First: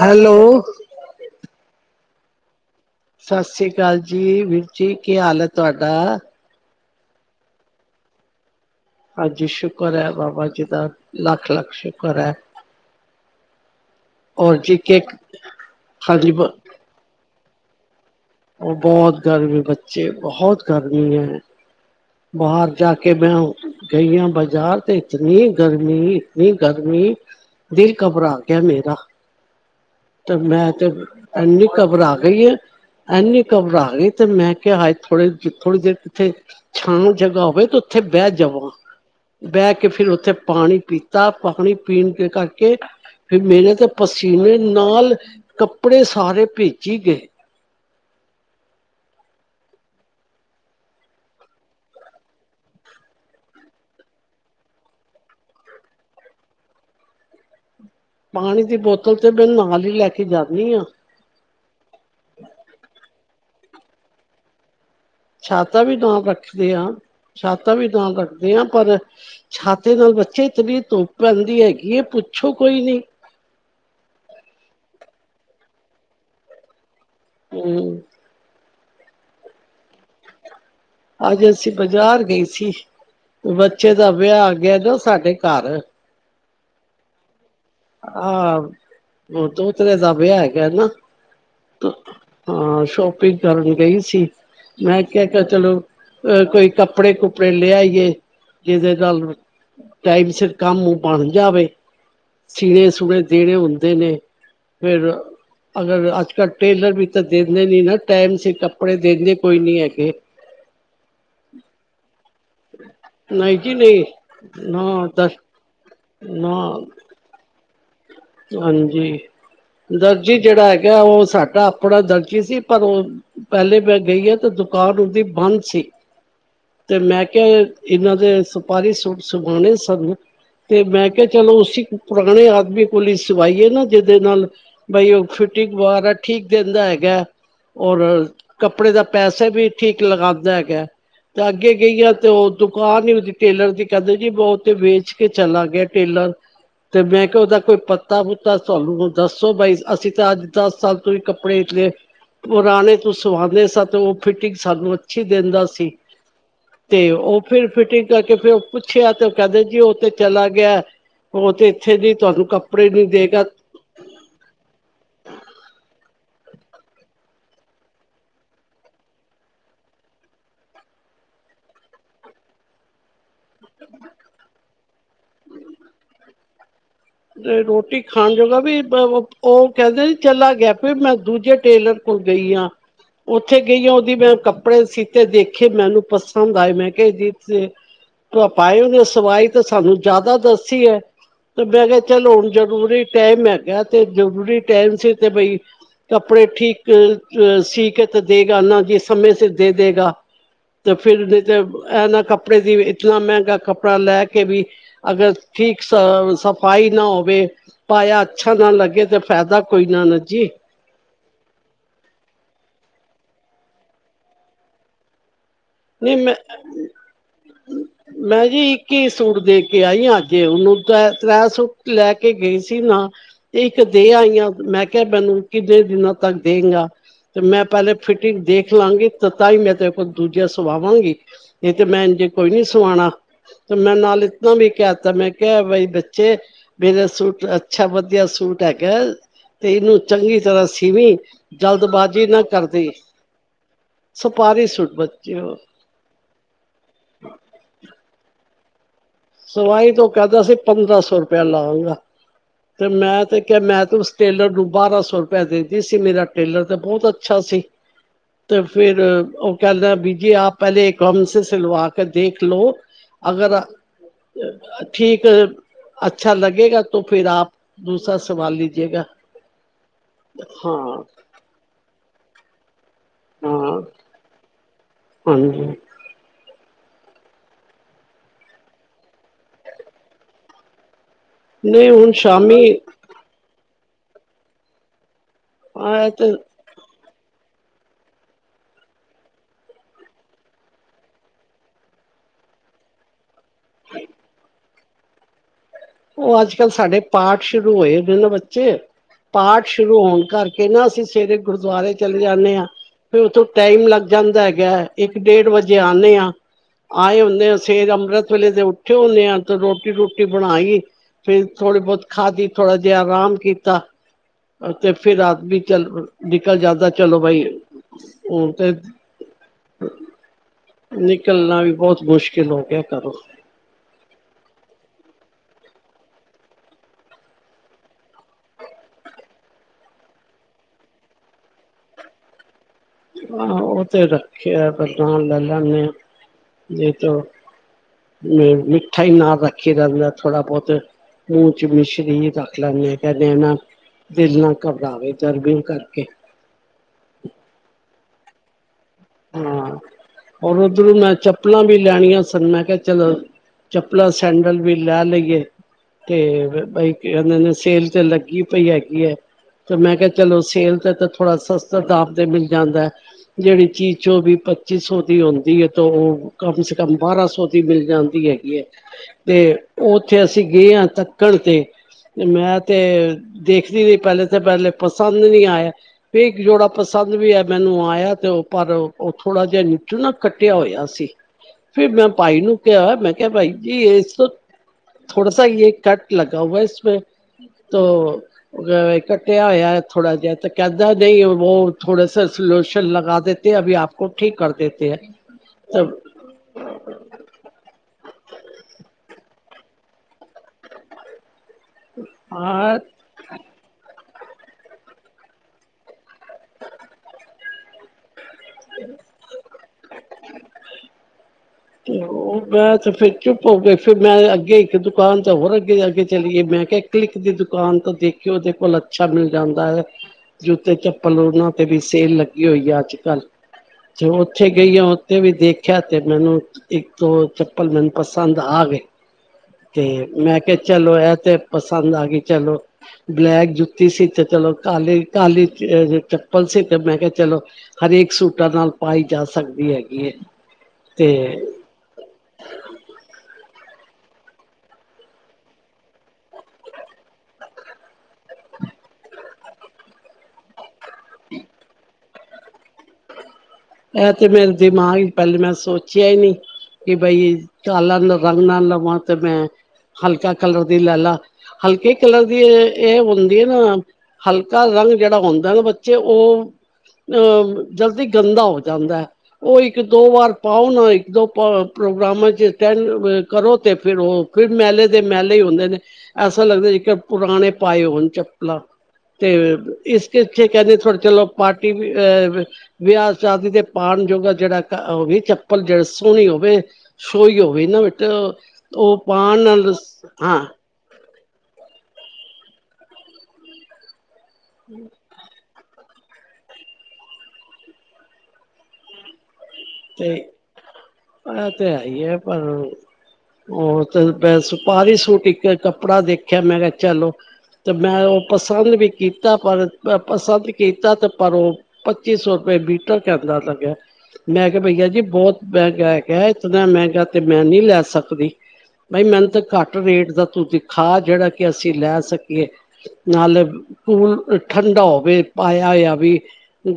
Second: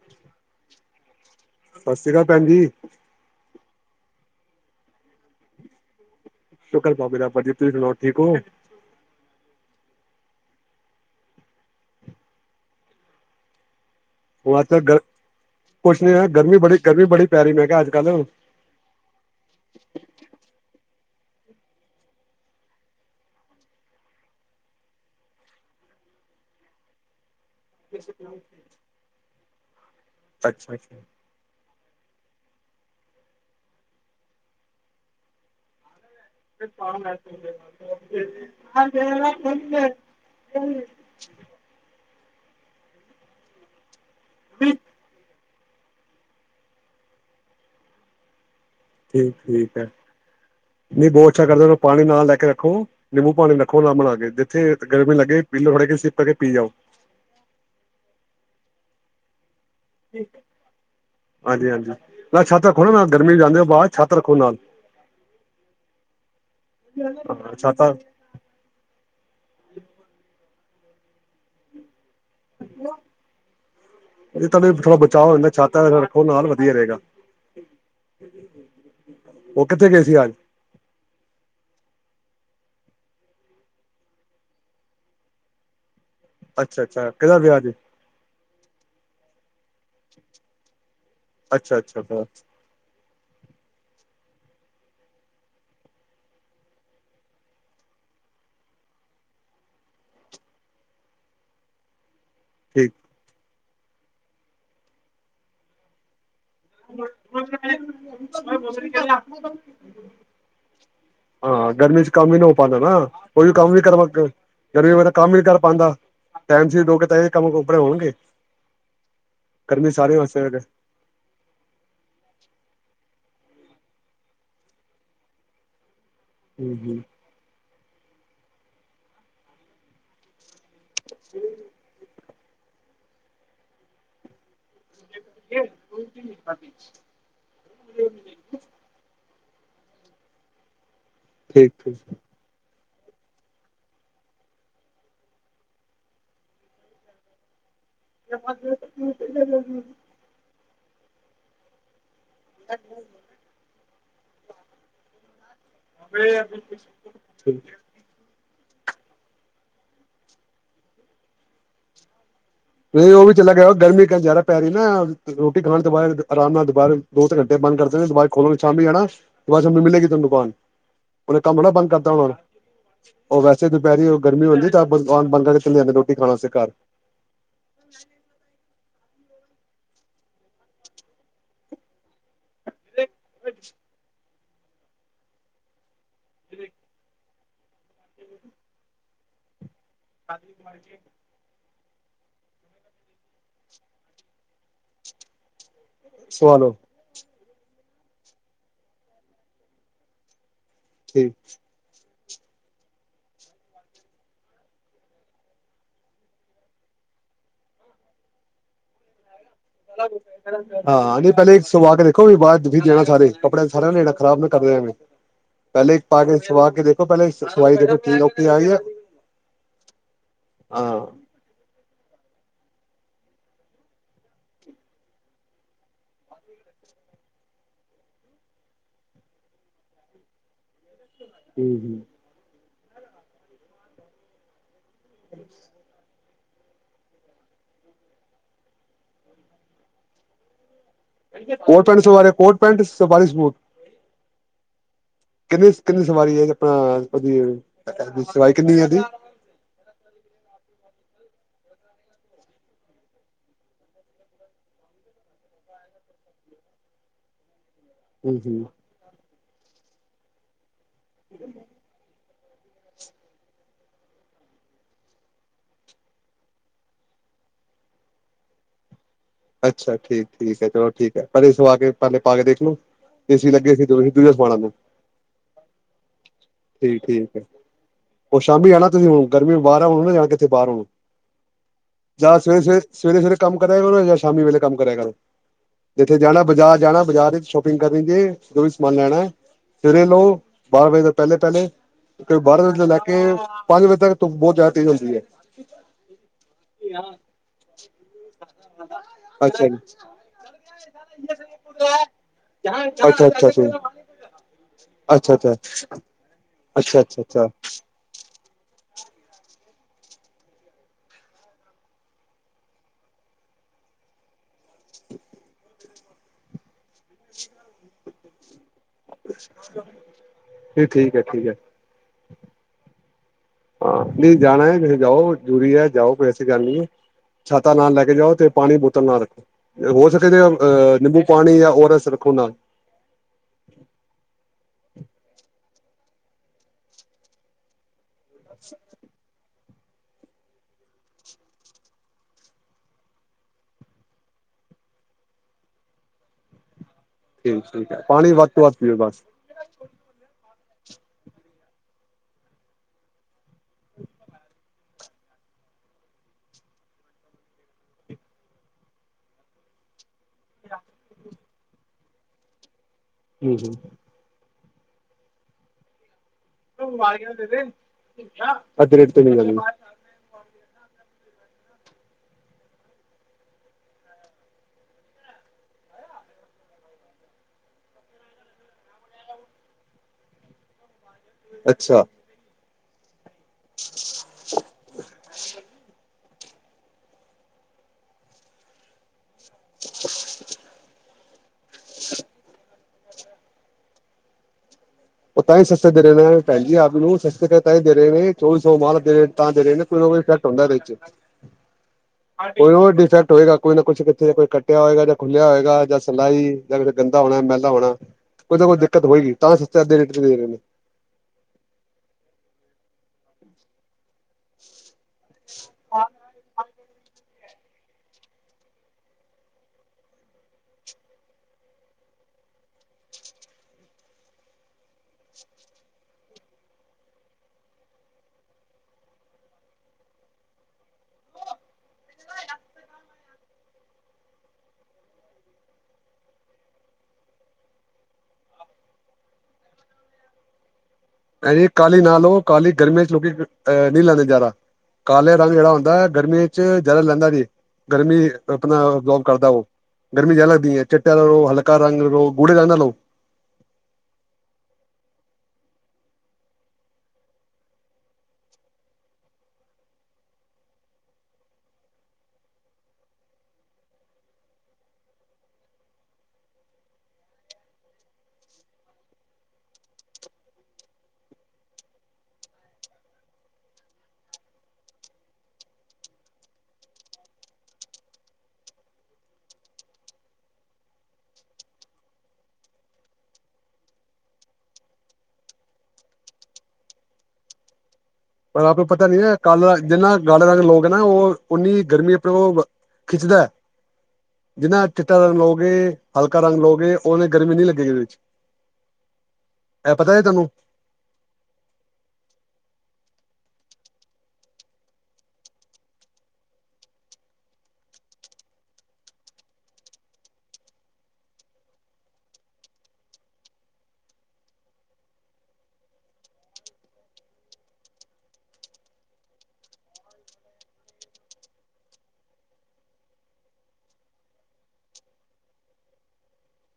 Hello. ਦਿਖਾ ਭੈਣਜੀ। [unintelligible] ਸਤਿ ਸ੍ਰੀ ਅਕਾਲ ਜੀ ਵੀਰ ਜੀ ਕੀ ਹਾਲ ਹੈ ਤੁਹਾਡਾ। ਸੁੱਕਰ ਬਾਬੇ ਦਾ ਭਾਬੀਜੀ ਤੁਸੀਂ ਸੁਣਾਓ ਠੀਕ ਹੋ। ਹਾਂਜੀ ਸ਼ੁਕਰ ਹੈ ਬਾਬਾ ਜੀ ਦਾ ਲੱਖ ਲੱਖ ਸ਼ੁਕਰ ਹੈ। ਔਰ ਉਹ ਜੀ ਏਧਰ ਕੇ ਗਰਮੀ ਕੁਛ ਨਹੀਂ ਹੈ ਹਾਂਜੀ ਗਰਮੀ ਬੜੀ ਗਰਮੀ ਬੜੀ। ਪੈ ਰਹੀ ਮੈਂ ਕਿਹਾ ਅੱਜ ਕੱਲ। ਉਹ ਬਹੁਤ ਗਰਮੀ ਬੱਚੇ ਬਹੁਤ ਗਰਮੀ। ਗਰਮੀ ਆ ਬਾਹਰ ਜਾ ਕੇ ਮੈਂ ਗਈ ਹਾਂ ਬਾਜ਼ਾਰ ਤੇ ਇਤਨੀ ਗਰਮੀ ਇਤਨੀ ਗਰਮੀ। ਦਿਲ ਘਬਰਾ ਗਿਆ ਮੇਰਾ। ਤੇ ਮੈਂ ਅੱਛਾ ਤੇ ਅੱਛਾ ਇਨੀ ਘਬਰਾ ਗਈ ਆ। ਇਨੀ ਘਬਰਾ ਗਈ ਤੇ ਮੈਂ ਕਿਹਾ ਹਾਏ ਥੋੜੇ ਥੋੜ੍ਹੀ ਦੇਰ। ਤੇ ਛਾਂ ਜਗ੍ਹਾ ਹੋਵੇ ਤੇ ਉੱਥੇ ਬਹਿ ਜਾਵਾਂ ਬਹਿ ਕੇ ਫਿਰ ਉੱਥੇ ਪਾਣੀ ਪੀਤਾ ਪਾਣੀ ਪੀਣ। ਜਿਦੇ ਕਰਕੇ ਫਿਰ ਮੇਰੇ ਤਾਂ। ਪਸੀਨੇ ਨਾਲ। ਕੱਪੜੇ ਸਾਰੇ ਭਿੱਜ ਹੀ ਗਏ। ਠੀਕ ਠੀਕ ਹੈ ਨਹੀਂ ਬਹੁਤ ਅੱਛਾ ਕਰਦੇ ਉਹਨੂੰ ਪਾਣੀ ਨਾਲ ਲੈ ਕੇ ਰੱਖੋ ਨਿੰਬੂ ਪਾਣੀ ਰੱਖੋ ਨਾ ਬਣਾ ਕੇ ਜਿੱਥੇ ਗਰਮੀ ਲੱਗੇ ਪੀਓ ਲੳ ਸਿਪ ਕਰ ਕੇ ਪੀ ਜਾਓ। ਪਾਣੀ ਦੀ ਬੋਤਲ ਤੇ ਬਿਨਾਂ। ਨਾਲ ਹੀ ਲੈ ਕੇ ਜਾਂਦੀ ਹਾਂ। ਹਾਂਜੀ ਹਾਂਜੀ। [unintelligible] ਬਾਅਦ ਛਾਤਾ ਰੱਖੋ ਨਾਲ ਛਾਤਾ ਵੀ ਦਾਨ ਰੱਖਦੇ ਆ ਛਾਤਾ ਵੀ ਦਾਨ ਰੱਖਦੇ ਆ ਪਰ ਛਾਤੇ ਨਾਲ ਬੱਚੇ ਧੁੱਪ ਪੈਂਦੀ ਹੈਗੀ ਇਹ ਪੁੱ ਤੁਹਾਡੇ ਥੋੜਾ ਬ ਚਾਹਓ। ਛਾਤਾ ਰੱਖੋ ਨਾਲ ਵਧੀਆ ਰਹੇਗਾ ਹੂੰ। ਉਹ ਕਿੱਥੇ ਗਏ ਸੀ ਅੱਜ ਅੱਜ ਅਸੀਂ ਬਾਜ਼ਾਰ ਗਏ ਸੀ ਬੱਚੇ ਦਾ ਵਿਆਹ ਆ ਗਿਆ ਨਾ ਸਾਡੇ ਘਰ ਅੱਛਾ ਅੱਛਾ ਕਿਹਦਾ ਵਿਆਹ ਜੇ ਆਹ ਉਹ ਦੋ ਤੇ ਦਾ ਵਿਆਹ ਹੈਗਾ ਨਾ ਅੱਛਾ ਅੱਛਾ ਠੀਕ ਹਾਂ, ਸ਼ੋਪਿੰਗ ਕਰਨ ਗਈ ਸੀ ਮੈਂ ਕਿਹਾ ਕੇ ਚਲੋ ਕੋਈ ਕੱਪੜੇ ਕੁਪੜੇ ਲਿਆਈਏ ਜਿਹਦੇ ਨਾਲ ਟਾਈਮ ਸਿਰ ਕੰਮ ਬਣ ਜਾਵੇ ਸੀਨੇ ਸੁਨੇ ਦੇਣੇ ਹੋਣ ਦੇਣੇ ਫਿਰ ਅਗਰ ਅੱਜ ਕੱਲ੍ਹ ਟੇਲਰ ਵੀ ਤਾਂ ਦਿੰਦੇ ਨੀ ਨਾ ਟਾਈਮ ਸਿਰ ਕੱਪੜੇ ਦਿੰਦੇ ਕੋਈ ਨੀ ਹੈਗੇ ਹਾਂ, ਗਰਮੀ ਚ ਕੰਮ ਹੀ ਨਾ ਪਾਂਦਾ ਨਾ ਉਹ ਵੀ ਨਹੀਂ ਕੰਮ ਜੀ ਵੀ [unintelligible] ਨਹੀਂ ਨਾ ਕੰਮ ਦਸ ਵੀ ਕਰ [unintelligible] ਨਾ ਟਾਈਮ ਸੀ ਦੋ ਕੰਮ [unintelligible] ਕੱਪੜੇ ਹੋਣਗੇ ਹਾਂਜੀ ਗਰਮੀ ਸਾਰਿਆਂ ਦਰਜੀ ਵਾਸਤੇ ਜਿਹੜਾ ਹੈਗਾ ਉਹ ਘਾਟਾ ਆਪਣਾ ਦਰਜੀ ਸੀ ਪਰ ਉਹ ਪਹਿਲੇ ਮੈਂ ਗਈ ਆ ਤੇ ਦੁਕਾਨ ਉਹਦੀ ਬੰਦ ਸੀ ਹੂੰ ਤੇ ਹੂੰ ਮੈਂ ਕਿਹਾ ਇਹਨਾਂ ਦੇ ਸੁਪਾਰੀ ਸੂਟ ਸਮਾਣੇ ਸਭ ਨੇ ਤੇ ਮੈਂ ਕਿਹਾ ਚਲੋ ਉਸ [unintelligible] ਪੁਲੀ ਸਵਾਈਏ ਨਾ ਜਿਹਦੇ ਨਾਲ ਬਈ ਉਹ ਫਿਟਿੰਗ ਵਗੈਰਾ ਠੀਕ ਦਿੰਦਾ ਹੈਗਾ ਔਰ ਕੱਪੜੇ ਦਾ ਪੈਸਾ ਪੈਸੇ ਵੀ ਠੀਕ ਲਗਾਂਦਾ ਹੈਗਾ ਤੇ ਠੀਕ ਅੱਗੇ ਠੀਕ ਗਈਆਂ ਤੇ ਉ ਆ ਨੀ ਉਹਦੀ ਟੇਲਰ ਦੀ ਕਹਿੰਦੇ ਜੀ ਮੈਂ ਉ ਤੇ ਵੇਚ ਕੇ ਚਲਾ ਗਿਆ ਟੇਲਰ ਤੇ ਮੈਂ ਕਿਹਾ ਉਹਦਾ ਕੋਈ ਪੱਤਾ ਪੁੱਤਾ ਤੁਹਾਨੂੰ ਦੱਸੋ ਬਾਈ ਅਸੀਂ ਤਾਂ ਅੱਜ ਦਸ ਚਾਲ ਤੋਂ ਵੀ ਕੱਪੜੇ [unintelligible] ਪੁਰਾਣੇ ਤੂੰ ਸਵਾਦੇ ਸਾ ਤੇ ਉਹ ਫਿਟਿੰਗ ਸਾਨੂੰ ਅੱਛੀ ਦਿੰਦਾ ਸੀ ਤੇ ਉਹ ਠੀਕ ਫਿਰ ਫਿਟਿੰਗ ਕਰਕੇ ਫਿਰ ਪੁੱਛਿਆ ਤੇ ਉਹ ਕਹਿੰਦੇ ਜੀ ਉਹ ਤੇ ਚਲਾ ਗਿਆ ਉਹ ਤੇ ਇੱਥੇ ਦੀ ਤੁਹਾਨੂੰ ਕੱ ਨਹੀਂ ਉਹ ਵੀ ਚਲਾ ਗਿਆ ਗਰਮੀ ਜ਼ਿਆਦਾ ਪੈ ਰਹੀ ਨਾ ਰੋਟੀ ਖਾਣ ਤੋਂ ਬਾਅਦ ਆਰਾਮ ਨਾਲ ਦੁਬਾਰਾ ਦੋ ਤਿੰਨ ਘੰਟੇ ਬੰਦ ਕਰਦੇ ਦੁਬਾਰਾ ਖੋਲੋਗੇ ਸ਼ਾਮੀ ਜਾਣਾ ਦੁਬਾਰਾ ਸ਼ਾਮ ਨੂੰ ਮਿਲੇਗੀ ਤੁਹਾਨੂੰ ਦੁਕਾਨ ਉਹਨੇ ਕੰਮ ਥੋੜਾ ਨਾ ਬੰਦ ਕਰਤਾ ਹੋਣਾ ਉਹ ਵੈਸੇ ਦੁਪਹਿਰੀ ਗਰਮੀ ਹੁੰਦੀ ਤਾਂ ਦੁਕਾਨ ਬੰਦ ਕਰਕੇ ਚਲੇ ਜਾਂਦੇ ਰੋਟੀ ਖਾਣ ਵਾਸਤੇ ਘਰ ਤੇ ਰੋਟੀ ਖਾਣ ਜੋਗਾ ਵੀ ਉਹ ਕਹਿੰਦੇ ਚਲਾ ਗਿਆ ਫਿਰ ਮੈਂ ਦੂਜੇ ਟੇਲਰ ਕੋਲ ਗਈ ਆ ਉੱਥੇ ਗਈ ਆ ਉਹਦੀ ਮੈਂ ਕੱ ਕੱਪੜੇ ਸੀਤੇ ਦੇਖੇ ਮੈਨੂੰ ਪਸੰਦ ਆਏ ਮੈਂ ਕਿਹਾ ਜੀ ਤੇ ਪਾਏ ਉਣੇ ਸਵਾਈ ਤਾਂ ਸਾਨੂੰ ਜ਼ਿਆਦਾ ਦਸੀ ਹੈ [unintelligible] ਚਲੋ ਹੁਣ ਜਰੂਰੀ ਟਾਈਮ ਹੈਗਾ ਤੇ ਜਰੂਰੀ ਟਾਈਮ ਸੀ ਤੇ ਬਈ ਕੱਪੜੇ ਸਵਾਲੋ ਠੀਕ ਅ ਸੀ ਕੇ ਤਾਂ ਦੇਗਾ ਨਾ ਜੀ ਸਮੇਂ ਸਿਰ ਦੇ ਦੇਗਾ ਠੀਕ [unintelligible] ਕੱਪੜੇ ਦੀ ਇਤਨਾ ਮਹਿੰਗਾ ਕੱਪੜਾ ਲੈ ਕੇ ਵੀ ਅਗਰ ਠੀਕ ਸਫ਼ਾਈ ਨਾ ਹੋਵੇ ਪਾਇਆ ਅੱਛਾ ਨਾ ਲੱਗੇ ਤੇ ਫਾਇਦਾ ਕੋਈ ਨਾ ਨਾ ਜੀ ਹਾਂ ਨਹੀਂ ਪਹਿਲੇ ਇੱਕ ਸੁਵਾ ਕੇ ਦੇਖੋ ਵੀ ਬਾਅਦ ਤੁਸੀਂ ਦੇਣਾ ਸਾਰੇ ਕੱਪੜਿਆਂ ਸਾਰਿਆਂ ਨੂੰ ਲੈਣਾ ਖਰਾਬ ਨਾ ਕਰਦੇਂ ਨਹੀਂ ਮੈਂ ਦੇਖੋ ਠੀਕ ਮੈਂ ਓਕੇ ਜੀ ਆਈ ਹੈ ਇੱਕ ਹੀ ਸੂਟ ਦੇ ਕੇ ਆਈ ਹ ਅੱਜੇ ਉਹਨੂੰ ਹਾਂ ਤ੍ਰੈ ਸੂਟ ਲੈ ਕੇ ਗਈ ਸੀ ਨਾ ਇੱਕ ਦੇ ਆਈ ਮੈਂ ਕਿਹਾ ਮੈਨੂੰ ਕਿੰਨੇ ਦਿਨਾਂ ਤੱਕ ਦੇਗਾ ਤੇ ਮੈਂ ਪਹਿਲੇ ਫਿਟਿੰਗ ਦੇਖ ਲਵਾਗੀ ਤੇ ਤਾਂ ਹੀ ਮੈਂ ਤੇਰੇ ਕੋਲ ਦੂਜੇ ਜੇ ਸੁਵਾਵਾਗੀ ਇਹ ਤੇ ਮੈਂ ਜੇ ਕੋਈ ਨੀ ਸਵਾਣਾ ਤੇ ਮੈਂ ਨਾਲ ਇਦਾਂ ਵੀ ਕਿਆ ਤਾਂ ਮੈਂ ਕਿਹਾ ਬਈ ਬੱਚੇ ਜੇ ਮੇਰਾ ਸੂਟ ਅੱਛਾ ਵਧੀਆ ਸੂਟ ਹੈਗਾ ਤੇ ਇਹਨੂੰ ਚੰਗੀ ਤਰ੍ਹਾਂ ਕਿਵੇਂ ਕੋਟ ਪੈਂਟ ਜਲਦਬਾਜ਼ੀ ਸਵਾਰੇ ਨਾ ਕੋਟ ਪੈਂਟ ਕਰਦੀ ਸਵਾਰੀ ਸੂਟ ਸੁਪਾਰੀ ਸੂਟ ਵਧੀਆ ਕਿੰਨੀ ਕਿੰਨੀ ਸਵਾਈ ਹੈ ਆਪਣਾ ਕਿੰਨੀ [unintelligible] ਸਵਾਈ ਤੋਂ ਕਿਆਦਾ ਸੀ ਪੰਦਰਾਂ ਸੌ ਸੋ ਰੁਪਿਆ ਲਾਗਾ ਤੇ ਮੈਂ ਤੇ ਕਿਹਾ ਮੈਂ ਤੇ ਉਸ ਟੇਲਰ ਨੂੰ ਬਾਰਾਂ ਸੌ ਰੁਪਿਆ ਦੇਦੀ ਸੀ ਮੇਰਾ ਟੇਲਰ ਤਾਂ ਬਹੁਤ ਅੱਛਾ ਸੀ ਤੇ ਹਮ ਫਿਰ ਉਹ ਕਹਿੰਦਾ ਬੀ ਜੀ ਆਪ ਪਹਿਲੇ ਕਮ ਸ ਸਿਲਵਾ ਕੇ ਦੇਖ ਲੋ ਅਗਰ, ਠੀਕ ਹੈ, ਅੱਛਾ ਲੱਗੇਗਾ ਫਿਰ ਆਪ ਦੂਸਰਾ ਸਵਾਲ ਲੀਏਗਾ, ਅੱਛਾ, ਠੀਕ ਠੀਕ ਹੈ ਚਲੋ ਠੀਕ ਹੈ ਪਹਿਲੇ ਸਵਾ ਕੇ ਪਹਿਲੇ ਪਾ ਕੇ ਦੇਖਲੋ। ਏਸੀ ਲੱਗੇ ਹਾਂ ਸੀ ਦੂਜ ਸਮਾਨ ਨੂੰ, ਹਾਂਜੀ। ਠੀਕ ਠੀਕ ਹੈ, ਉਹ ਸ਼ਾਮੀ ਜਾਣਾ ਤੁਸੀਂ ਹੁਣ ਗਰਮੀ ਬਾਹਰ ਆਣਾ ਨਾ ਜਾਣਾ ਕਿਥੇ ਬਾਹਰ ਹੋਣਾ, ਨਹੀਂ ਹੁਣ ਸ਼ਾਮੀ ਕੰਮ ਕਦੇ ਵੀ ਹੋ ਜਾ ਸ਼ਾਮੀ ਵੇਲੇ ਕੰਮ ਕਰਿਆ ਕਰੋ। ਆਇਆ ਜਿੱਥੇ ਤੇ ਜਾਣਾ ਬਾਜ਼ਾਰ ਜਾਣਾ, ਬਾਜ਼ਾਰ ਵਿੱਚ ਸ਼ੋਪਿੰਗ ਕਰਨੀ ਜੇ ਜੋ ਵੀ ਸਮਾਨ ਲੈਣਾ ਸਵੇਰੇ ਲਓ ਬਾਰਾਂ ਵਜੇ ਤੋਂ ਪਹਿਲੇ ਪਹਿਲੇ ਕਈ ਬਾਰਾਂ ਵਜੇ ਤੋਂ ਲੈ ਕੇ ਪੰਜ ਵਜੇ ਤੱਕ ਤੂੰ ਬਹੁਤ ਜਾ [unintelligible] ਉਹ ਅੱਜ ਕੱਲ੍ਹ ਸਾਡੇ ਪਾਠ ਸ਼ੁਰੂ ਹੋਏ ਹੋ ਨਾ ਬੱਚੇ, ਪਾਠ ਅੱਛਾ ਜੀ ਸ਼ੁਰੂ ਹੋਣ ਕਰਕੇ ਨਾ ਅਸੀਂ ਸਵੇਰੇ ਗੁਰਦੁਆਰੇ ਚਲੇ ਜਾਨੇ ਹਾਂ, ਅੱਛਾ ਫਿਰ ਅੱਛਾ ਉੱਥੋਂ ਅੱਛਾ ਟਾਈਮ ਲੱਗ ਜਾਂਦਾ ਅੱਛਾ ਹੈਗਾ ਇੱਕ ਅੱਛਾ ਡੇਢ ਵਜੇ ਆਨੇ ਹਾਂ, ਅੱਛਾ ਆਏ ਅੱਛਾ ਅੱਛਾ ਹੁੰਦੇ ਆ ਸਵੇਰ ਅੰਮ੍ਰਿਤ ਵੇਲੇ ਦੇ ਉ ਇਕੱਠੇ ਹੁਨੇ ਆ ਤੇ ਰੋਟੀ ਰੋਟੀ ਬਣਾਈ ਫਿਰ ਥੋੜ੍ਹੀ ਬਹੁਤ ਖਾਧੀ ਥੋੜ੍ਹਾ ਜਿਹਾ ਆਰਾਮ ਕੀਤਾ, ਤੇ ਫਿਰ ਰਾਤ ਵੀ ਚੱਲ ਨਿਕਲ ਜਾਂਦਾ ਚਲੋ ਬਾਈ, ਹੁਣ ਤੇ ਨਹੀਂ ਠੀਕ ਹੈ ਠੀਕ ਹੈ ਨਿਕਲਣਾ ਵੀ ਬਹੁਤ ਮੁਸ਼ਕਿਲ ਹੋ ਗਿਆ ਘਰੋ। ਹਾਂ, ਨਹੀਂ ਜਾਣਾ ਤੁਸੀਂ ਜਾਓ ਜ਼ੂਰੀ ਹੈ ਜਾਓ ਕੋਈ ਐਸੀ ਗੱਲ ਨਹੀਂ ਹੈ, ਛਾਤਾਂ ਨਾਲ ਲੈ ਕੇ ਜਾਓ ਤੇ ਪਾਣੀ ਬੋਤਲ ਨਾਲ ਰੱਖੋ, ਹੋ ਸਕੇ ਤਾਂ ਅਹ ਨਿੰਬੂ ਪਾਣੀ ਜਾਂ ਔਰ ਰੱਖੋ ਨਾਲ ਹਾਂ ਉਹ ਤੇ ਰੱਖਿਆ ਪ੍ਰਧ ਲੈਲਾਂ ਨੇ, ਜੇਤੋਂ, ਮੇ ਮਿੱਠਾਈ ਨਾ ਗ ਖੀ ਰਹਿੰਦਾ ਥੋੜ੍ਹਾ ਬਹੁਤ ਮੂੰਹ ਚ ਮਿਸ਼ਰੀ ਰੱਖ ਲੈਂਦੇ ਆ ਕਹਿੰਦੇ ਨਾ, ਦਿਲ ਨਾਲ ਘਬਰਾਵੇ ਤਰਬਓ ਕਰਕੇ, ਠੀਕ ਠੀਕ ਹੈ ਪਾਣੀ ਵੱਧ ਤੋਂ ਵੱਧ ਪੀਓ ਬਸ ਹਾਂ, ਉਹ ਉਧਰੋਂ ਮੈਂ ਚੱਪਲਾਂ ਵੀ ਲੈਣੀਆਂ ਸਨ ਮੈਂ ਕਿਹਾ ਚਲੋ, ਚੱਪਲਾਂ ਸੈਂਡਲ ਵੀ, ਲੈ ਲਈਏ ਤੇ ਬਈ ਕਹਿੰਦੇ ਨੇ ਸੇਲ ਤੇ ਲੱਗੀ ਪਈ ਹੈਗੀ ਹੈ, ਤੇ ਮੈਂ ਕਿਹਾ ਚਲੋ ਸੇਲ ਤੇ ਤਾਂ ਥੋੜ੍ਹਾ ਸਸਤਾ ਦਾਮ, ਤੇ ਮਿਲ ਜਾਂਦਾ। ਹਮ ਜਿਹੜੀ ਹਮ ਚੀਜ਼ ਪੱਚੀ ਸੌ ਦੀ ਆਉਂਦੀ ਹੈ ਤਾਂ ਉਹ ਕਮ ਸੇ ਕਮ ਬਾਰਾਂ ਸੌ ਦੀ ਮਿਲ ਜਾਂਦੀ ਹੈਗੀ ਹੈ ਅੱਧੇ ਰੇਟ ਨਹੀਂ ਤੇ ਜਾਂਦੀ ਉੱਥੇ ਅਸੀਂ ਗ ਹ ਤੱਕਣ ਤੇ ਮੈਂ ਤੇ ਦੇਖਦੀ ਰ ਪਹਿਲੇ ਤਾਂ ਪਹਿਲੇ ਪਸੰਦ ਨਹੀਂ ਆਇਆ ਵੀ ਜੋੜਾ ਪਸੰਦ ਵੀ ਆ ਮੈਨੂੰ ਆਇਆ ਤੇ ਉਹ ਪਰ ਉਹ ਥੋੜਾ ਜਿਹਾ ਨਿੱਚੂ ਨਾ ਕੱਟਿਆ ਹੋਇਆ ਸੀ ਫਿਰ ਅੱਛਾ ਮੈਂ ਪਾਈ ਨੂੰ ਕਿਆ ਮੈਂ ਕਿਹਾ ਭਾਈ ਜੀ ਇਹ ਥੋੜਾ ਇਹ ਕੱਟ ਲੱ ਵੈਸਟ ਇਕੱ ਟਿਆ ਹੋਇਆ ਥੋੜਾ ਜਿਹਾ ਤਾਂ ਕਹਿੰਦਾ ਨਹੀਂ ਉਹ ਬਹੁਤ [inaudible] ਲਗਾਦੇਤੇ ਅਭ ਆਪ ਉਹ ਠੀਕ ਕਰਦੇ ਉਹ ਤਾਂ ਹੀ ਸਸਤੇ ਦੇ ਰਹੇ ਨੇ ਭੈਣ ਜੀ ਆਪ ਨੂੰ ਸਸਤੇ ਤੇ ਤਾਂ ਹੀ ਦੇ ਰਹੇ ਨੇ ਚੌਵੀ ਸੌ ਮ ਦੇ ਤਾਂ ਦੇ ਰਹੇਦੇ ਕੋਈ ਨਾ ਕੋਈ ਘੱਟ ਹੁੰਦਾ ਇਹਦੇ ਵਿੱਚ ਕੋਈ ਹੋ ਡਿਫੈਕਟ ਹੋਏਗਾ ਕੋਈ ਨਾ ਕੁਛ ਇੱਥੇ ਕੋਈ ਕੱਟਿਆ ਹੋਏਗਾ ਜਾਂ ਖੁੱਲਿਆ ਹੋਏਗਾ ਜਾਂ ਸਿਲਾਈ ਜਾਂਤੇ ਗੰਦਾ ਹੋਣਾ ਮਹਿਲਾ ਹੋਣਾ ਕੁੱ ਨਾ ਕੁਝ ਦਿੱਕਤ ਹੋਏਗੀ ਤਾਂ ਸਟ ਦੇ ਰਹੇ ਨੇ ਤੇ ਉਹ ਮੈਂ ਤੇ ਫੇਿਰ ਚੁੱਪ ਹੋ ਗ ਫਿਰ ਮੈਂ ਅੱਗੇ ਇੱਕ ਦੁਕਾਨ ਚ ਹੋਰ ਅੱਗੇ ਅਗੇ ਚਲੀਏ ਮੈਂ ਕਿਹਾ ਕਲਿੱ ਦੀ ਦ ਦੁਕਾਨ ਤਾਂ ਦੇਖਿਓ ਉਹਦੇ ਕੋਲ ਅੱਛਾ ਮਿਲ ਜਾਂਦਾ ਹੈ ਜੁਤੇ ਚੱਪਲ ਉਹਨਾਂ ਤੇ ਵੀ ਸੇਲ ਲੱਗੀ ਹੋਈ ਆ ਅੱਜ ਕੱਲ ਤੇ ਉੱਥੇ ਗਈ ਆ ਉੱਥੇ ਵੀ ਦੇਖਿਆ ਤੇ ਮੈਨੂੰ ਇੱਕ ਦੋ ਚੱਪਲ ਮੈਨੂੰ ਪਸੰਦ ਆ ਗਏ ਤੇ ਮੈਂ ਕਿਹਾ ਚਲੋ ਇਹ ਤੇ ਪਸੰਦ ਆ ਗਈ ਚਲੋ ਬਲੈਕ ਜੁੱਤੀ ਸੀ ਤੇ ਚਲੋ ਕੀ ਕਾਲੀ ਚੱਪਲ ਸੀ ਤੇ ਮੈਂ ਕਿਹਾ ਚਲੋ ਹਰੇਕ ਸੂਟਾਂ ਨਾਲ ਪਾਈ ਜਾ ਸਕਦੀ ਹੈਗੀ ਹੈ ਤੇ ਅਰੇ ਕਾਹਲੀ ਨਾ ਲਓ ਕਾਹਲੀ ਗਰਮੀਆਂ ਚ ਲੋਕੀ ਅਹ ਨਹੀਂ ਲੈਂਦੇ ਜ਼ਿਆਦਾ ਕਾਲੇ ਰੰਗ ਜਿਹੜਾ ਹੁੰਦਾ ਗਰਮੀੀਆਂ ਚ ਜ਼ਿਆਦਾ ਲੈਂਦਾ ਜੀ ਗਰਮੀ ਆਪਣਾ ਬਜੋਰਵ ਕਰਦਾ ਉਹ ਗਰਮੀ ਜਿਆਦਾ ਲੱਗਦੀ ਹੈ ਚਿੱਟਿਆ ਨੂੰੋ ਹਲਕਾ ਰੰਗ ਨੂੰੋ ਗੂੜੇ ਕਰਦਾ ਲਓ ਇਹ ਤੇ ਮੇਰੇ ਦਿਮਾਗ ਪਹਿਲੇ ਮੈਂ ਸੋਚਿਆ ਹੀ ਨੀ ਕਿ ਬਈ ਕਾਲਾ ਰੰਗ ਨਾ ਲਵਾਂ ਤੇ ਮੈਂ ਹਲਕਾ ਕਲਰ ਦੀ ਲੈ ਲਾ ਹਲਕੇ ਕਲਰ ਦੀ ਇਹ ਹੁੰਦੀ ਹੈ ਨਾ ਹਲਕਾ ਰੰਗ ਜਿਹੜਾ ਹੁੰਦਾ ਨਾ ਬੱਚੇ ਉਹ ਅ ਜਲਦੀ ਗੰਦਾ ਹੋ ਜਾਂਦਾ ਉਹ ਇੱਕ ਦੋ ਵਾਰ ਪਾਓ ਨਾ ਇੱਕ ਦੋ ਪ੍ਰੋਗਰਾਮਾਂ ਚ ਅਟੈਂਡ ਕਰੋ ਤੇ ਫਿਰ ਉਹ ਫਿਰ ਮੈਲੇ ਦੇ ਮੈਲੇ ਹੀ ਹੁੰਦੇ ਨੇ ਐਸਾ ਲੱਗਦਾ ਜਕਰ ਪੁਰਾਣੇ ਪਾਏ ਹੁਣ ਚੱਪਲਾਂ ਤੇ ਇਸਛੇ ਕਹਿੰਦੇ ੋੜੇ ਚਲੋ ਪਾਰਟੀ ਅਹ ਵਿਆਹ ਦੀ ਤੇ ਪਾਣ ਜੋਗਾ ਜਿਹੜਾ ਹੋਵੇ ਚੱਪਲ ਜਿਹੜੇ ਸੋਹਣੀ ਹੋਵੇ ਸੋਈ ਹੋਵੇ ਨਾ ਪਰ ਆਪੇ ਉਹ ਪਤਾ ਨੀ ਹੈ ਪਾਣ ਕਾਲ ਨਾਲ ਜਿੰਨਾ ਹਾਂ ਗਾਲੇ ਰੰਗ ਲੋਕ ਹੈ ਨਾ ਉਹ ਉਨੀ ਗਰਮੀ ਆਪ ਖਿੱਚਦਾ ਦਿਨ ਚਿੱਟਾਰਗ ਜੇ ਹਲਕਾ ਰੰਗ ਲੋਗੇ ਉਹਨੇ ਗਰਮੀ ਨਹੀਂ ਲੱਗੀ ਇਹਦੇ ਵਿੱਚ ਵਿੱਚ ਇਹ ਤੇ ਪਤਾ ਹੈ ਤੁਹਾਨੂੰ ਆ ਤੇ ਹੈਈ ਹੈ। ਪਰ ਉਹ ਤੇ, ਮੈਂ ਸੁਪਾਰੀ ਸੂਟ ਇੱਕ ਕੱਪੜਾ ਦੇਖਿਆ, ਮੈਂ ਕਿਹਾ ਚਲੋ ਤੇ ਮੈਂ ਉਹ ਪਸੰਦ ਵੀ ਕੀਤਾ ਪਰ ਪਸੰਦ ਕੀਤਾ ਤੇ ਪਰ ਉਹ ਪੱਚੀ ਸੌ ਰੁਪਏ ਮੀਟਰ ਕਹਿੰਦਾ ਲੱਗੇਗਾ ਮੈਂ ਕਿਹਾ, ਬਈਆ ਜੀ ਬਹੁਤ ਮਹਿੰਗਾ ਹੈਗਾ ਇਤਨਾ ਮਹਿੰਗਾ ਤੇ ਮੈਂ ਨਹੀਂ ਲੈ ਸਕਦੀ। ਬਾਈ ਮੈਨੂੰ ਤਾਂ ਘੱਟ ਰੇਟ ਦਾ ਤੂੰ ਦਿਖਾ, ਜਿਹੜਾ ਕਿ ਅਸੀਂ ਲੈ ਸਕੀਏ ਨਾਲ ਕੂਲ ਠੰਡਾ ਹੋਵੇ ਪਾਇਆ ਹੋਇਆ ਵੀ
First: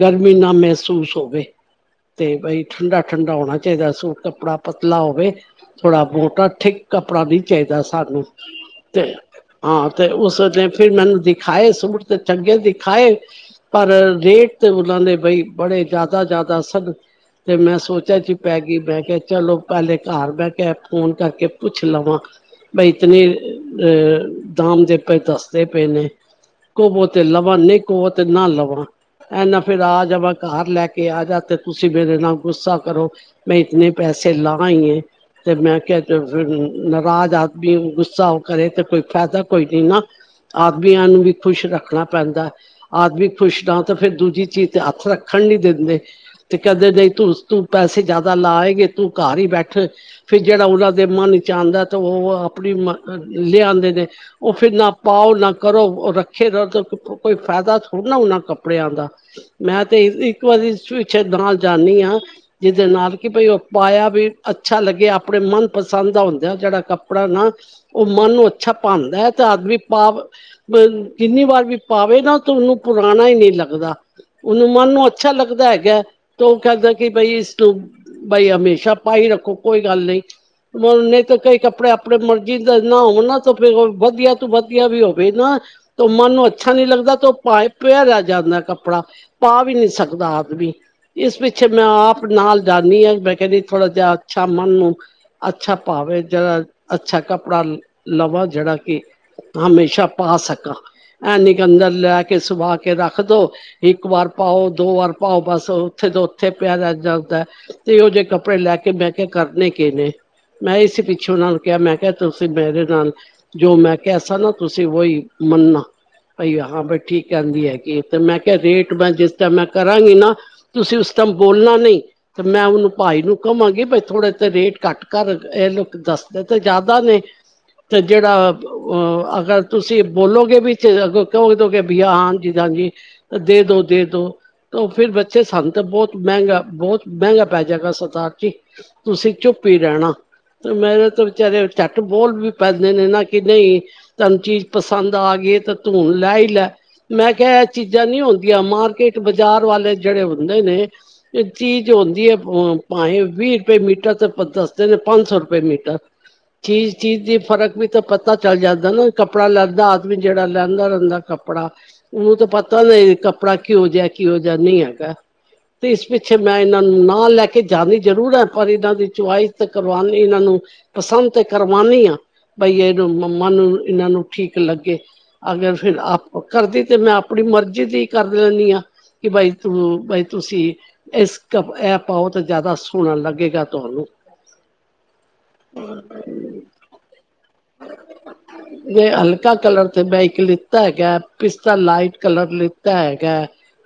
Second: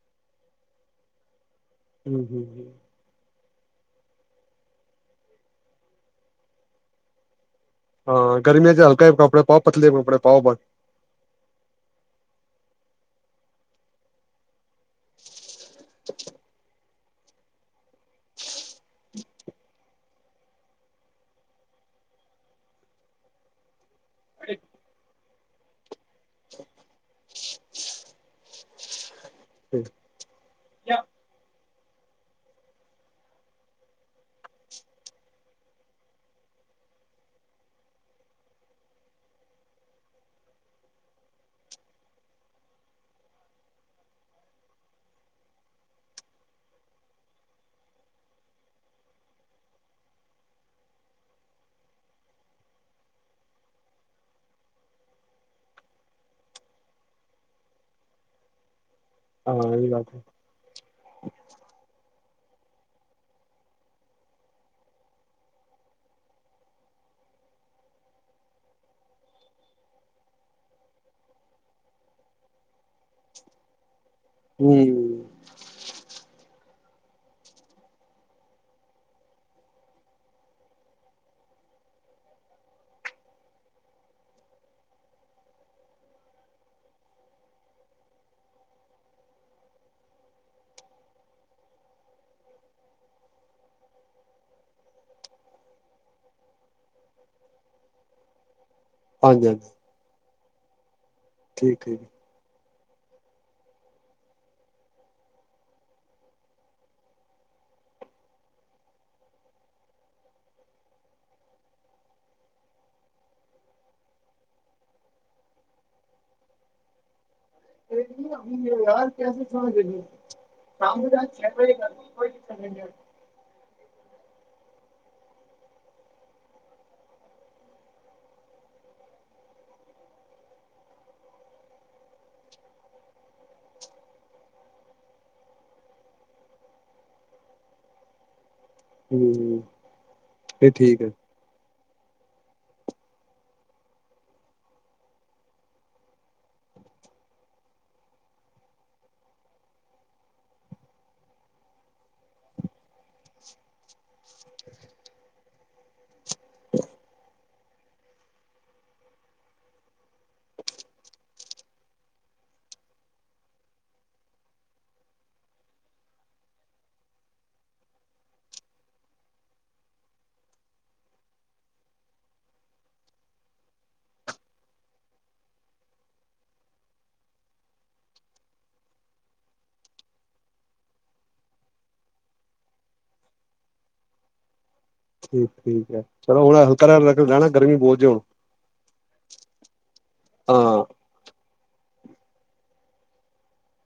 ਗਰਮੀ ਨਾ ਮਹਿਸੂਸ ਹੋਵੇ। ਹੂੰ ਤੇ ਹੂੰ ਬਈ ਹੂੰ ਠੰਡਾ- ਠੰਡਾ ਹੋਣਾ ਚਾਹੀਦਾ ਬੱਚੇ ਦਾ ਸੂਟ ਕੱਪੜਾ ਪਤਲਾ ਹੋਵ, ਥੋੜਾ ਮੋਟਾ ਠੀਕ ਕੱਪੜਾ ਨੀ ਚਾਹੀਦਾ, ਸਾਨੂੰ ਹਾਂ ਗਰਮੀਆਂ ਚ ਹਲਕੇ ਤੇ ਕੱਪੜੇ ਪਾਓ ਹਾਂ ਪਤਲੇ ਤੇ ਕੱਪੜੇ ਪਾਓ ਬਸ ਉਸਨੇ ਫਿਰ ਮੈਨੂੰ ਦਿਖਾਏ ਸੂਟ ਤੇ ਚੰਗੇ ਦਿਖਾਏ, ਪਰ ਰੇਟ ਤੇ ਉਹਨਾਂ ਨੇ ਬਈ ਬੜੇ ਜ਼ਿਆਦਾ ਜ਼ਿਆਦਾ ਸਨ ਫਿਰ ਮੈਂ ਸੋਚਿਆ ਚ'ਪੈ ਗਈ ਮੈਂ ਕਿਹਾ, ਚਲੋ ਪਹਿਲੇ ਘਰ ਬਹਿ ਕੇ ਫੋਨ ਕਰਕੇ ਪੁੱਛ ਲਵਾਂ ਬਈ ਇਤਨੀ ਦਾਮ ਦੇ ਪਏ ਦੱਸਦੇ, ਪਏ ਨੇ ਕਵੋ ਤੇ ਲਵਾਂ ਨਹੀਂ ਕਵੋ ਤੇ ਨਾ ਲਵਾ ਇੰਨਾ ਫੇਰ ਆ ਜਾਵਾਂ ਘਰ ਲੈ ਕੇ ਆ ਜਾ ਤੇ ਤੁਸੀਂ ਮੇਰੇ ਨਾਲ ਗੁੱਸਾ ਕਰੋ, ਮੈਂ ਇੰਨੇ ਪੈਸੇ ਲਾ ਆਈ ਏ ਫਿਰ ਮੈਂ ਕਿਹਾ, ਨਾਰਾਜ ਆਦਮੀ ਗੁੱਸਾ ਕਰੇ ਤੇ ਕੋਈ ਫਾਇਦਾ ਕੋਈ ਨਹੀਂ, ਨਾ ਆਦਮੀਆ ਨੂੰ ਵੀ ਖੁਸ਼ ਰੱਖਣਾ ਪੈਂਦਾ, ਆਦਮੀ ਖੁਸ਼ ਤਾਂ ਫਿਰ ਦੂਜੀ ਚੀਜ਼ ਤੇ ਹੱਥ ਰੱਖਣ ਲਈ ਦਿੰਦੇ ਤੇ ਕਹਿੰਦੇ, ਨਹੀਂ ਤੂੰ ਤੂੰ ਪੈਸੇ ਜ਼ਿਆਦਾ ਲਾ ਆਈ, ਏ ਤੂੰ ਘਰ ਹੀ ਬੈਠ ਫਿਰ ਜਿਹੜਾ ਉਹਨਾਂ ਦੇ ਮਨ ਚ ਆਉਂਦਾ 'ਤੇ ਉਹ ਆਪਣੀ ਲਿਆਦੇ ਨੇ ਉਹ ਫਿਰ ਨਾ ਪਾਓ ਨਾ ਕਰੋ ਉਹ ਰੱਖੇ ਰ ਕੋਈ ਫਾਇਦਾ ਥੋੜ੍ਹਾ ਨਾ ਉਹਨਾਂ ਕੱਪੜਿਆਂ ਦਾ ਹਾਂ ਇਹ ਮੈਂ ਵੀ ਤੇ ਬਾਤ ਹੈ ਇੱਕ ਵਾਰੀ ਥਰੀ ਅੱਛਿਆ ਨਾਲ ਜਾਂਦੀ ਹਾਂ, ਜਿਹਦੇ ਨਾਲ ਕਿ ਭਾਈ ਉਹ ਪਾਇਆ ਵੀ ਅੱਛਾ ਲੱਗੇ ਆਪਣੇ ਮਨ ਪਸੰਦ ਦਾ ਹੁੰਦਾ, ਜਿਹੜਾ ਕੱਪੜਾ ਨਾ ਉਹ ਮਨ ਨੂੰ ਅੱਛਾ ਪਾਉਂਦਾ ਹੈ 'ਤੇ ਆਦਮੀ ਪਾ ਜਿੰਨੀ ਵਾਰ ਵੀ ਪਾਵੇ ਨਾ ਤੇ ਉਹਨੂੰ ਪੁਰਾਣਾ ਹੀ ਨਹੀਂ ਲੱਗਦਾ ਉਹਨੂੰ ਹੂੰ ਮਨ ਨੂੰ ਅੱਛਾ ਲੱਗਦਾ ਹੈ [inaudible] ਤੇ ਉਹ ਕਹਿੰਦਾ, ਕਿ ਬਈ ਇਸਨੂੰ ਬਈ ਹਮੇਸ਼ਾ ਪਾ ਹੀ ਰੱਖੋ ਕੋਈ ਗੱਲ ਨਹੀਂ ਉਨੇ ਤਾਂ ਕਈ ਕੱਪੜੇ ਆਪਣੇ ਮਰਜੀਂ ਦੇ ਨਾ ਹੋਣ ਨਾ ਤੇ ਫਿਰ ਵਧੀਆ ਤੂੰ ਵਧੀਆ ਵੀ ਹੋਵੇ ਨਾ ਤੇ ਮਨ ਨੂੰ ਅੱਛਾ ਨੀ ਲੱਗਦਾ ਤੇ ਉਹ ਪਾਏ ਪਿਆ ਰਹਿ ਜਾਂਦਾ ਕੱਪੜਾ ਪਾ ਵੀ ਨਹੀਂ ਸਕਦਾ ਆਦਮੀ, ਇਸ ਪਿੱਛੇ ਮੈਂ ਆਪ ਨਾਲ ਜਾਦੀ ਹਾਂ, ਮੈਂ ਕਹਿੰਦੀ ਥੋੜਾ ਜਿਹਾ ਅੱਛਾ ਮਨ ਨੂੰ ਅੱਛਾ ਭਵੇ ਜਿਹੜਾ ਅੱਛਾ ਕੱਪੜਾ ਲਵਾਂ ਜਿਹੜਾ, ਕਿ ਹਾਂਜੀ ਹਾਂਜੀ ਹਮੇਸ਼ਾ ਪਾ ਸਕਾ ਕ ਐਨੀ ਕ ਠੀਕ ਅੰਦਰ ਠੀਕ ਲੈ ਕੇ ਸਵਾ, ਲੈਕੇ ਰੱਖ ਦੋ ਇੱਕ ਵਾਰ ਪਾਓ ਦੋ ਵਾਰ ਪਾਓ ਬਸ, ਉੱਥੇ ਦਾ ਉੱਥੇ ਪਿਆ ਰਹਿ ਜਾਂਦਾ। ਤੇ ਇਹੋ ਜਿਹੇ ਕੱਪੜੇ ਲੈਕੇ ਮੈਂ ਕਿਹਾ ਕਰਨੇ ਕਿ ਨੇ ਮੈਂ ਇਸ ਪਿੱਛੇ ਉਹਨਾਂ ਨੂੰ ਕਿਹਾ ਮੈਂ ਕਿਹਾ ਤੁਸੀਂ ਮੇਰੇ ਨਾਲ ਜੋ ਮੈਂ ਕਿਹਾ ਸਾ ਨਾ ਤੁਸੀਂ ਉਹੀ ਮੰਨਣਾ ਭਾਈ ਹਾਂ ਬੈਠੀ, ਕਹਿੰਦੀ ਹੈਗੀ ਏ 'ਤੇ ਮੈਂ ਕਿਹਾ ਰੇਟ ਮੈਂ ਜਿਸ ਟਾਈਮ ਮੈਂ ਕਰਾਂਗੀ ਨਾ। ਤੁਸੀਂ ਉਸ ਟਾਈਮ ਬੋਲਣਾ ਨਹੀਂ ਤੇ ਮੈਂ ਉਹਨੂੰ ਭਾਈ ਨੂੰ ਕਵਾਂ ਕਹਿੰਦੀ ਪਈ ਥੋੜੇ ਜਿਹਾ ਤਾਂ ਰੇਟ ਘੱਟ ਕਰ ਇਹ ਲੋਕ ਦੱਸਦੇ ਤੇ ਜ਼ਿਆਦਾ ਨੇ ਤੇ ਜਿਹੜਾ ਅਗਰ ਤੁਸੀਂ ਬੋਲੋਗੇ ਵਿੱਚ ਕਹਿਦੋਗੇ ਬਈਆ ਹਾਂਜੀ -ਹਾਂਜੀ ਦੇ ਦੋ ਦੇ ਦੋ ਤੇ ਫਿਰ ਅੱਛਾ, ਸਾਨੂੰ ਬਹੁਤ ਮਹਿੰਗਾ ਬਹੁਤ ਮਹਿੰਗਾ ਪੈਜੇਗਾ ਸਰਦਾਰ ਜਾ, ਤੁਸੀਂ ਹੂੰ ਚੁੱਪ ਹੀ ਰਹਿਣਾ, ਇਹ ਤੇ ਠੀਕ ਮੇਰੇ ਹੈ ਤਾਂ ਵਿਚਾਰੇ, ਝੱਟ ਬੋਲ ਵੀ ਪੈਂਦੇ ਨੇ, ਨਾ ਕਿ ਨਹੀਂ ਤੈਨੂੰ ਚੀਜ਼ ਪਸੰਦ ਆ ਗਈ ਤਾਂ ਤੂੰ ਲੈ ਹੀ ਲੈ ਮੈਂ ਕਿਹਾ ਇਹ ਚੀਜ਼ਾਂ ਨਹੀਂ ਹੁੰਦੀਆਂ ਮਾਰਕੀਟ ਬਾਜ਼ਾਰ ਵਾਲੇ ਜਿਹੜੇ ਬੰਦੇ ਨੇ ਚੀਜ਼ ਆਉਂਦੀ ਹੈ ਭਾਵੇਂ ਵੀਹ ਰੁਪਏ ਮੀਟਰ ਤਾਂ ਦੱਸਦੇ ਨੇ ਪੰਜ ਸੌ ਰੁਪਏ ਮੀਟਰ ਚੀਜ਼ ਚੀਜ਼ ਦੀ ਫਰਕ ਵੀ ਤਾਂ ਪਤਾ ਚੱਲ ਜਾਂਦਾ ਨਾ ਕੱਪੜਾ ਲੈਂਦਾ ਆਦਮੀ ਜਿਹੜਾ ਲੈਂਦਾ ਰਹਿੰਦਾ ਕੱਪੜਾ ਉਹਨੂੰ ਤਾਂ ਪਤਾ ਨਹੀਂ ਕੱਪੜਾ ਕਿਹੋ ਜਿਹਾ ਕੀ ਹੋ ਜਿਹਾ ਨਹੀਂ ਹੈਗਾ ਤੇ ਇਸ ਪਿੱਛੇ ਮੈਂ ਇਹਨਾਂ ਨੂੰ ਨਾ ਲੈ ਕੇ ਜਾਂਦੀ ਜ਼ਰੂਰ ਹੈ। ਪਰ ਇਹਨਾਂ ਦੀ ਚੁਇਸ ਤੇ ਕਰਵਾਉਣੀ, ਇਹਨਾਂ ਨੂੰ ਪਸੰਦ ਤੇ ਕਰਵਾਉਦੀ ਹਾਂ ਬਈ ਇਹਨੂੰ ਮੰਮਾ ਨੂੰ ਇਹਨਾਂ ਨੂੰ ਠੀਕ ਲੱਗੇ, ਅਗਰ ਫਿਰ ਆਪ ਕਰਦੀ ਤੇ ਮੈਂ ਆਪਣੀ ਮਰਜ਼ੀ ਦੀ ਕਰ ਲੈਂਦੀ ਹਾਂ। ਕਿ ਬਾਈ ਤੂੰ ਬਾਈ ਤੁਸੀਂ ਇਸ ਕ ਇਹ ਪਾਓ ਤਾਂ ਜ਼ਿਆਦਾ ਸੋਹਣਾ ਲੱਗੇਗਾ ਤੁਹਾਨੂੰ, ਠੀਕ ਠੀਕ ਹੈ ਚਲੋ ਹੁਣ ਹਲਕਾ ਰਹਿਣਾ ਗਰਮੀ ਬਹੁਤ ਜੇ ਹੁਣ ਜੇ ਮੈਂ ਹਲਕਾ ਕਲਰ ਤੇ ਮੈਂ ਇੱਕ ਲਿੱਤਾ ਹਾਂ ਹੈਗਾ ਪਿਸਤਾ ਲਾਈਟ ਕਲਰ ਲਿੱਤਾ ਹੈਗਾ